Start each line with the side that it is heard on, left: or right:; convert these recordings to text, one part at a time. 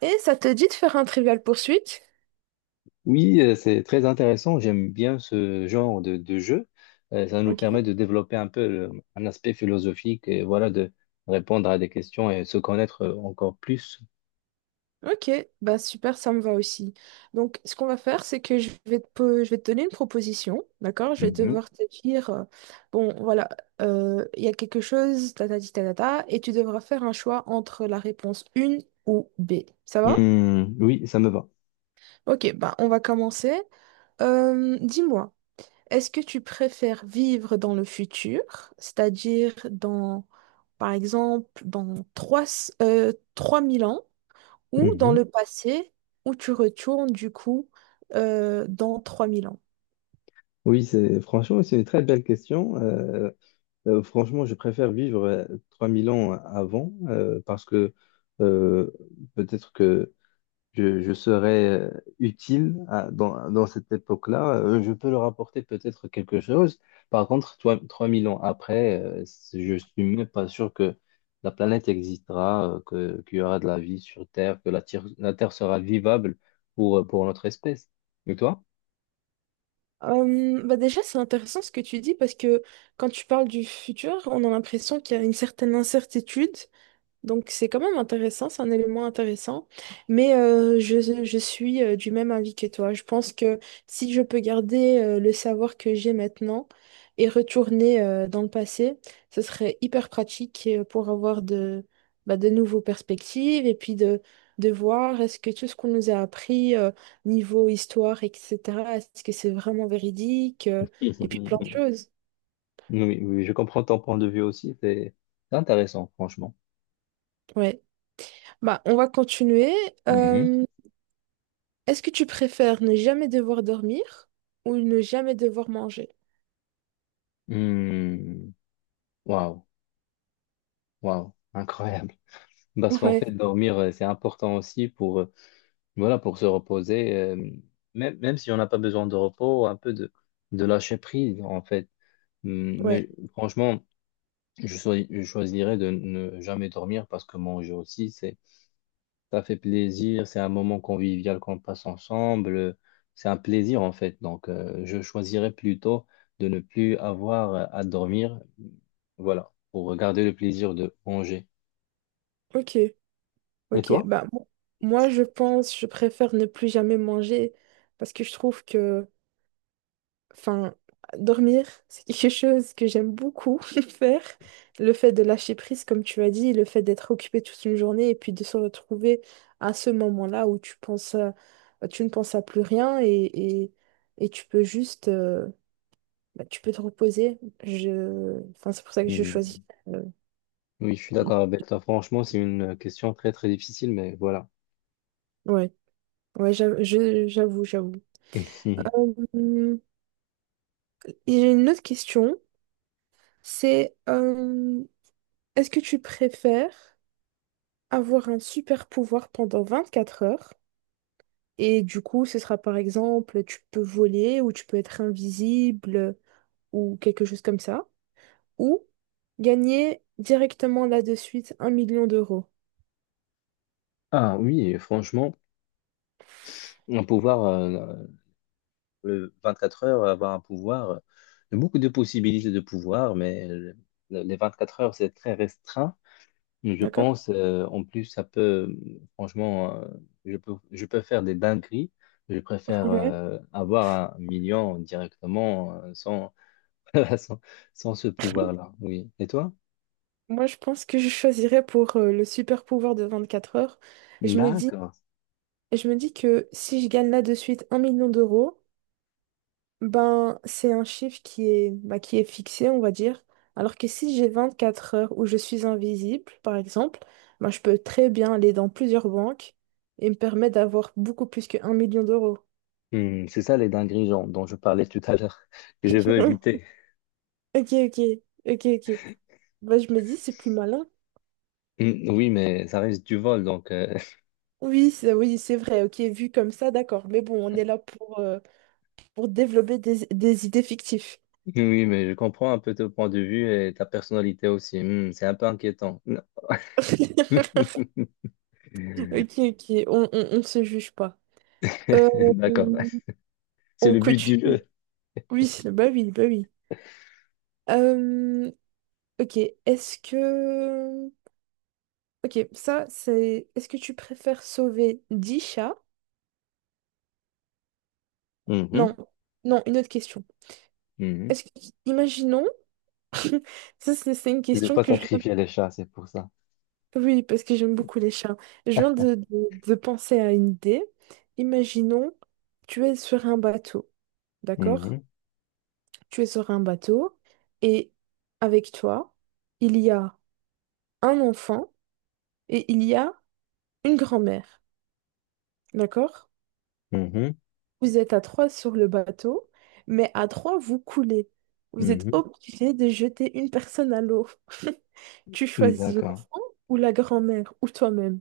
right: Et ça te dit de faire un trivial poursuite?
left: Oui, c'est très intéressant. J'aime bien ce genre de jeu. Ça nous permet
right: Ok.
left: de développer un peu un aspect philosophique et voilà, de répondre à des questions et se connaître encore plus.
right: Ok, bah super, ça me va aussi. Donc, ce qu'on va faire, c'est que je vais te donner une proposition, d'accord? Je vais
left: Mhm.
right: devoir te dire, bon, voilà, il y a quelque chose, ta ta ti, ta ta ta, et tu devras faire un choix entre la réponse 1 ou B. Ça va?
left: Hmm, oui, ça me va.
right: Ok, bah on va commencer. Dis-moi, est-ce que tu préfères vivre dans le futur, c'est-à-dire dans, par exemple, dans 3 000 ans? Ou dans
left: Mhm.
right: le passé, où tu retournes du coup, dans 3 000 ans?
left: Oui, c'est franchement, c'est une très belle question. Franchement, je préfère vivre 3000 ans avant parce que euh, peut-être que je serais dans cette époque-là, je peux leur apporter peut-être quelque chose. Par contre, toi, 3000 ans après, je suis même pas sûr que la planète existera, qu'il y aura de la vie sur Terre, que la Terre sera vivable pour notre espèce. Et toi?
right: Bah déjà, c'est intéressant ce que tu dis, parce que quand tu parles du futur, on a l'impression qu'il y a une certaine incertitude. Donc c'est quand même intéressant, c'est un élément intéressant. Mais je suis, du même avis que toi. Je pense que si je peux garder, le savoir que j'ai maintenant et retourner, dans le passé, ce serait hyper pratique, pour avoir de, bah, de nouveaux perspectives et puis de voir est-ce que tout ce qu'on nous a appris, niveau histoire, etc., est-ce que c'est vraiment véridique, et puis plein de choses.
left: Oui, oui, je comprends ton point de vue aussi, c'est intéressant, franchement.
right: Ouais. Bah, on va continuer.
left: Mhm.
right: Euh, Est-ce que tu préfères ne jamais devoir dormir ou ne jamais devoir manger?
left: Hmm. Waouh, waouh, incroyable. Parce qu'en
right: Ouais,
left: fait, dormir, c'est important aussi pour, voilà, pour se reposer, même si on n'a pas besoin de repos, un peu de lâcher prise, en fait.
right: ouais,
left: Mais franchement, je choisirais de ne jamais dormir parce que manger aussi, ça fait plaisir, c'est un moment convivial qu'on passe ensemble, c'est un plaisir, en fait. Donc, je choisirais plutôt de ne plus avoir à dormir, voilà, pour garder le plaisir de manger.
right: ok,
left: Et
right: ok.
left: toi?
right: Bah, moi, je pense, je préfère ne plus jamais manger parce que je trouve que, enfin, dormir, c'est quelque chose que j'aime beaucoup faire. Le fait de lâcher prise, comme tu as dit, le fait d'être occupé toute une journée et puis de se retrouver à ce moment-là où tu ne penses à plus rien, et, et tu peux juste, bah, tu peux te reposer. Je... Enfin, c'est pour ça que je choisis.
left: Hum,
right: euh,
left: Oui, je suis d'accord avec toi. Franchement, c'est une question très, très difficile, mais voilà.
right: Ouais, ouais, j'avoue, j'avoue. Hum, Et j'ai une autre question. C'est, est-ce que tu préfères avoir un super pouvoir pendant 24 heures? Et du coup, ce sera par exemple, tu peux voler ou tu peux être invisible ou quelque chose comme ça. Ou gagner directement là de suite 1 million d'euros.
left: Ah oui, franchement, un pouvoir, le 24 heures, avoir un pouvoir, il y a beaucoup de possibilités de pouvoir, mais les 24 heures, c'est très restreint. Je
right: D'accord?
left: pense, en plus, ça peut, franchement, je peux faire des dingueries. Je préfère avoir un million directement sans, sans, sans ce pouvoir-là. Oui. Et toi?
right: Moi, je pense que je choisirais pour, le super pouvoir de 24 heures. Et Je me dis,
left: D'accord.
right: je me dis que si je gagne là de suite un million d'euros, ben c'est un chiffre qui est, bah, qui est fixé, on va dire. Alors que si j'ai 24 heures où je suis invisible, par exemple, ben, je peux très bien aller dans plusieurs banques et me permettre d'avoir beaucoup plus que 1 million d'euros.
left: Hmm, c'est ça les dingueries genre, dont je parlais tout à l'heure, que je veux éviter.
right: Ok, ok, ok, ok. Bah, je me dis, c'est plus malin.
left: Mm, oui, mais ça reste du vol, donc
right: Oui, c'est vrai, ok, vu comme ça, d'accord. Mais bon, on est là pour développer des idées fictives.
left: oui, mais je comprends un peu ton point de vue et ta personnalité aussi. Mm, c'est un peu inquiétant. Non.
right: Ok, ok, on se juge pas. Euh,
left: D'accord, c'est
right: on
left: le but du
right: continue.
left: jeu.
right: Oui, bah oui, bah oui. Euh, ok, est-ce que... Ok, ça, c'est... Est-ce que tu préfères sauver 10 chats? Non,
left: Mhm,
right: non, une autre question.
left: mhm.
right: Est-ce que... Imaginons... Ça, c'est une
left: Tu veux
right: question
left: pas
right: que je...
left: sacrifier les chats, c'est pour ça.
right: Oui, parce que j'aime beaucoup les chats. Je viens de penser à une idée. Imaginons, tu es sur un bateau, d'accord?
left: Mhm,
right: Tu es sur un bateau et avec toi, il y a un enfant et il y a une grand-mère. D'accord?
left: mhm,
right: Vous êtes à trois sur le bateau, mais à trois, vous coulez. Vous êtes
left: mhm.
right: obligé de jeter une personne à l'eau. Tu
left: Mm,
right: choisis
left: d'accord.
right: l'enfant ou la grand-mère ou toi-même.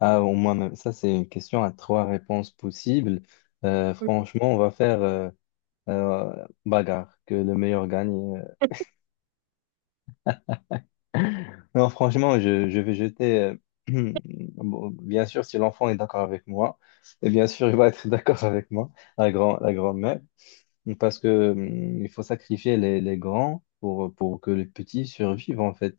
left: Ah, au moins, ça, c'est une question à trois réponses possibles.
right: Oui,
left: Franchement, on va faire bagarre, que le meilleur gagne. Non, franchement, je vais jeter. euh, bon, bien sûr, si l'enfant est d'accord avec moi, et bien sûr, il va être d'accord avec moi, la grand-mère, parce que il faut sacrifier les grands pour que les petits survivent, en fait.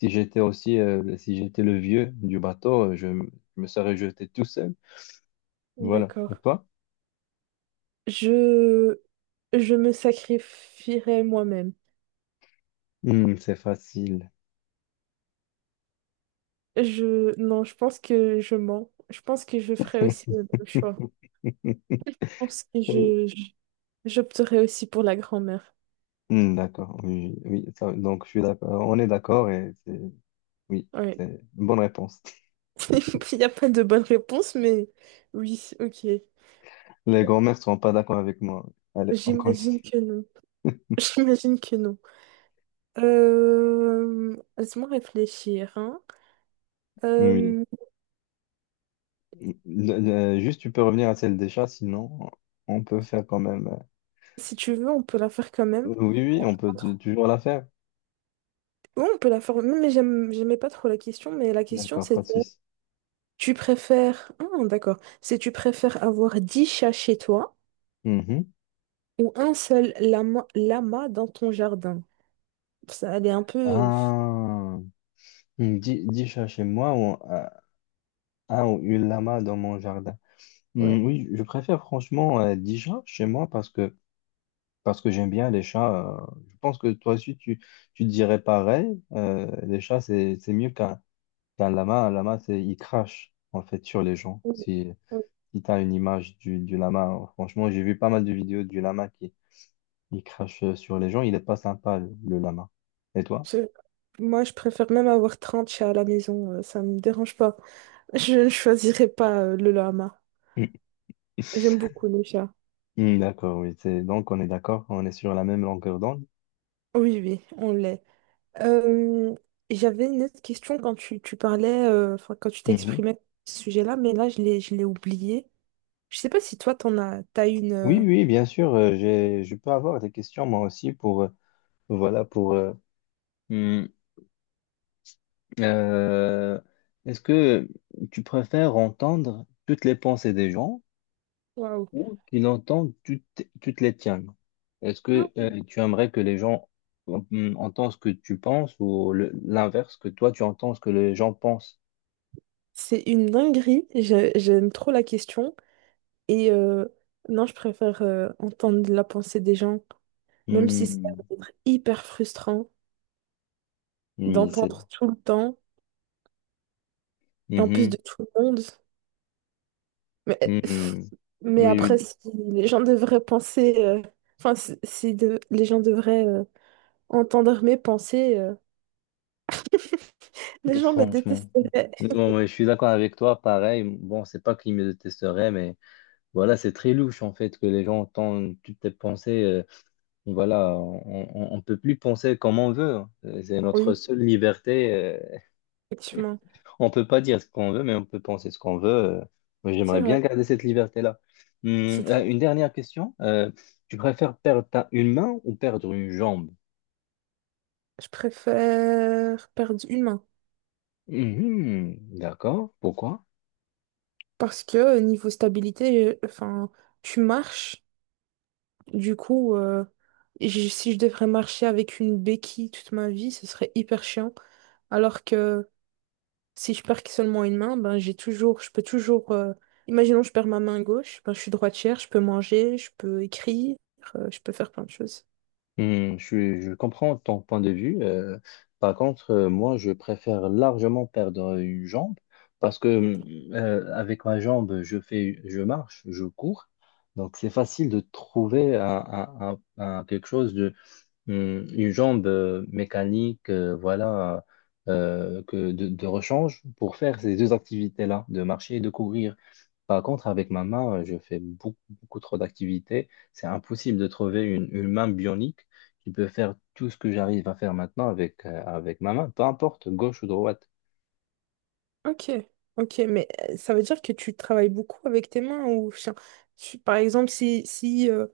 left: Si j'étais aussi, si j'étais le vieux du bateau, je me serais jeté tout seul. Voilà. Et
right: d'accord.
left: toi?
right: Je... je me sacrifierai moi-même.
left: C'est facile.
right: Non, je pense que je mens. Je pense que je ferai aussi le même choix. Je pense que j'opterais aussi pour la grand-mère.
left: D'accord. Oui, oui, donc, je suis d'accord. On est d'accord et c'est, oui,
right: Ouais.
left: c'est une bonne réponse.
right: Il n'y a pas de bonne réponse, mais oui, ok.
left: Les grands-mères seront pas d'accord avec moi. Allez, on
right: J'imagine
left: continue.
right: que non. J'imagine que non. Laisse-moi réfléchir, hein.
left: Oui.
right: Euh,
left: Juste, tu peux revenir à celle des chats, sinon on peut faire quand même.
right: Si tu veux, on peut la faire quand même.
left: Oui, oui,
right: Oui,
left: on peut toujours la faire.
right: on peut la faire. Mais j'aimais pas trop la question, mais la question
left: D'accord, pas de
right: c'était,
left: souci.
right: tu préfères... Ah, d'accord. C'est, tu préfères avoir 10 chats chez toi
left: Mhm.
right: ou un seul lama dans ton jardin. Ça, elle est un peu...
left: Ah, dix chats chez moi ou un ou une lama dans mon jardin.
right: Ouais.
left: Hmm, oui, je préfère franchement dix chats chez moi parce que j'aime bien les chats. Je pense que toi aussi tu dirais pareil. Les chats c'est mieux qu'un. Un lama, il crache en fait sur les gens.
right: Mm,
left: Si,
right: mm.
left: si tu as une image du lama, franchement, j'ai vu pas mal de vidéos du lama qui il crache sur les gens. Il est pas sympa, le lama. Et toi?
right: C'est- Moi, je préfère même avoir 30 chats à la maison, ça me dérange pas. Je ne choisirais pas, le lama. J'aime beaucoup les chats.
left: Mm. Mm, d'accord, oui. Donc, on est d'accord, on est sur la même longueur d'onde.
right: Oui, oui, on l'est. Euh, J'avais une autre question quand tu parlais, enfin, quand tu
left: Mhm.
right: t'exprimais à ce sujet-là, mais là, je l'ai oublié. Je sais pas si toi, t'as une.
left: Oui, oui, bien sûr. Je peux avoir des questions moi aussi pour, voilà, pour. Mm, euh, Est-ce que tu préfères entendre toutes les pensées des gens?
right: Waouh.
left: Ou qui l'entendent, tu te les tiens. Est-ce que tu aimerais que les gens entendent ce que tu penses ou l'inverse, que toi tu entends ce que les gens pensent?
right: C'est une dinguerie, j'aime trop la question. Et, non, je préfère, entendre la pensée des gens, même si ça
left: Hmm,
right: va être hyper frustrant
left: oui, c'est.
right: d'entendre tout le temps, et en plus
left: Mhm,
right: de tout le monde. Mais, pff,
left: mhm.
right: mais après,
left: Oui,
right: si les gens devraient penser, enfin, si les gens devraient, entendre mes pensées, les
left: oui,
right: gens me
left: franchement.
right: détesteraient.
left: Bon, ouais, je suis d'accord avec toi, pareil. Bon, c'est pas qu'il me détesterait, mais voilà, c'est très louche en fait que les gens entendent toutes tes pensées. Voilà, on peut plus penser comme on veut, hein. C'est notre
right: Oui,
left: seule liberté.
right: effectivement,
left: On peut pas dire ce qu'on veut, mais on peut penser ce qu'on veut. Moi,
right: c'est
left: j'aimerais bien
right: vrai.
left: garder cette liberté-là.
right: C'est très...
left: Une dernière question. Tu préfères perdre une main ou perdre une jambe?
right: Je préfère perdre une main
left: Mhm, d'accord. Pourquoi?
right: parce que, niveau stabilité, enfin, tu marches, du coup, si je devrais marcher avec une béquille toute ma vie, ce serait hyper chiant. Alors que, si je perds que seulement une main, ben j'ai toujours, je peux toujours. Imaginons, je perds ma main gauche, ben je suis droitière, je peux manger, je peux écrire, je peux faire plein de choses.
left: Je comprends ton point de vue. Par contre, moi, je préfère largement perdre une jambe parce que avec ma jambe, je marche, je cours. Donc, c'est facile de trouver quelque chose une jambe mécanique, voilà, que de rechange pour faire ces deux activités-là, de marcher et de courir. Par contre, avec ma main, je fais beaucoup, beaucoup trop d'activités. C'est impossible de trouver une main bionique qui peut faire tout ce que j'arrive à faire maintenant avec ma main, peu importe, gauche ou droite.
right: Ok, ok, mais ça veut dire que tu travailles beaucoup avec tes mains ou enfin, par exemple, si, si euh,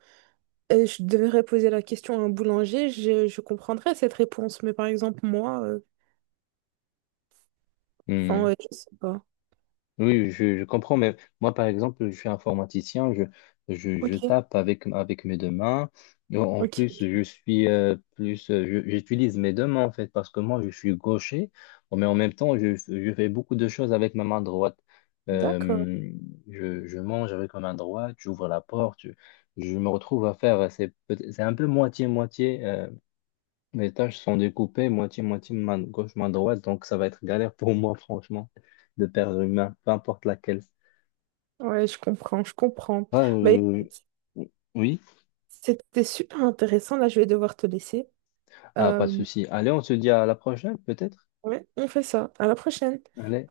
right: euh, je devrais poser la question à un boulanger, je comprendrais cette réponse, mais par exemple, moi, enfin,
left: Hmm.
right: ouais, je sais pas.
left: Oui, oui, je comprends, mais moi, par exemple, je suis informaticien, je
right: Ok,
left: tape avec mes deux mains. En
right: ok,
left: plus, je
right: ok.
left: suis plus, j'utilise mes deux mains, en fait, parce que moi, je suis gaucher, mais en même temps, je fais beaucoup de choses avec ma main droite.
right: D'accord.
left: Euh, je mange avec ma main droite, j'ouvre la porte, je me retrouve à faire, c'est un peu moitié-moitié, mes tâches sont découpées moitié-moitié, main gauche, main droite, donc ça va être galère pour moi, franchement, de perdre une main, peu importe laquelle.
right: Ouais, je comprends, je comprends.
left: Ah,
right: Ben,
left: oui,
right: c'était super intéressant. Là, je vais devoir te laisser.
left: ah,
right: Euh,
left: pas de souci. Allez, on se dit à la prochaine, peut-être?
right: Oui, on fait ça. À la prochaine.
left: Allez.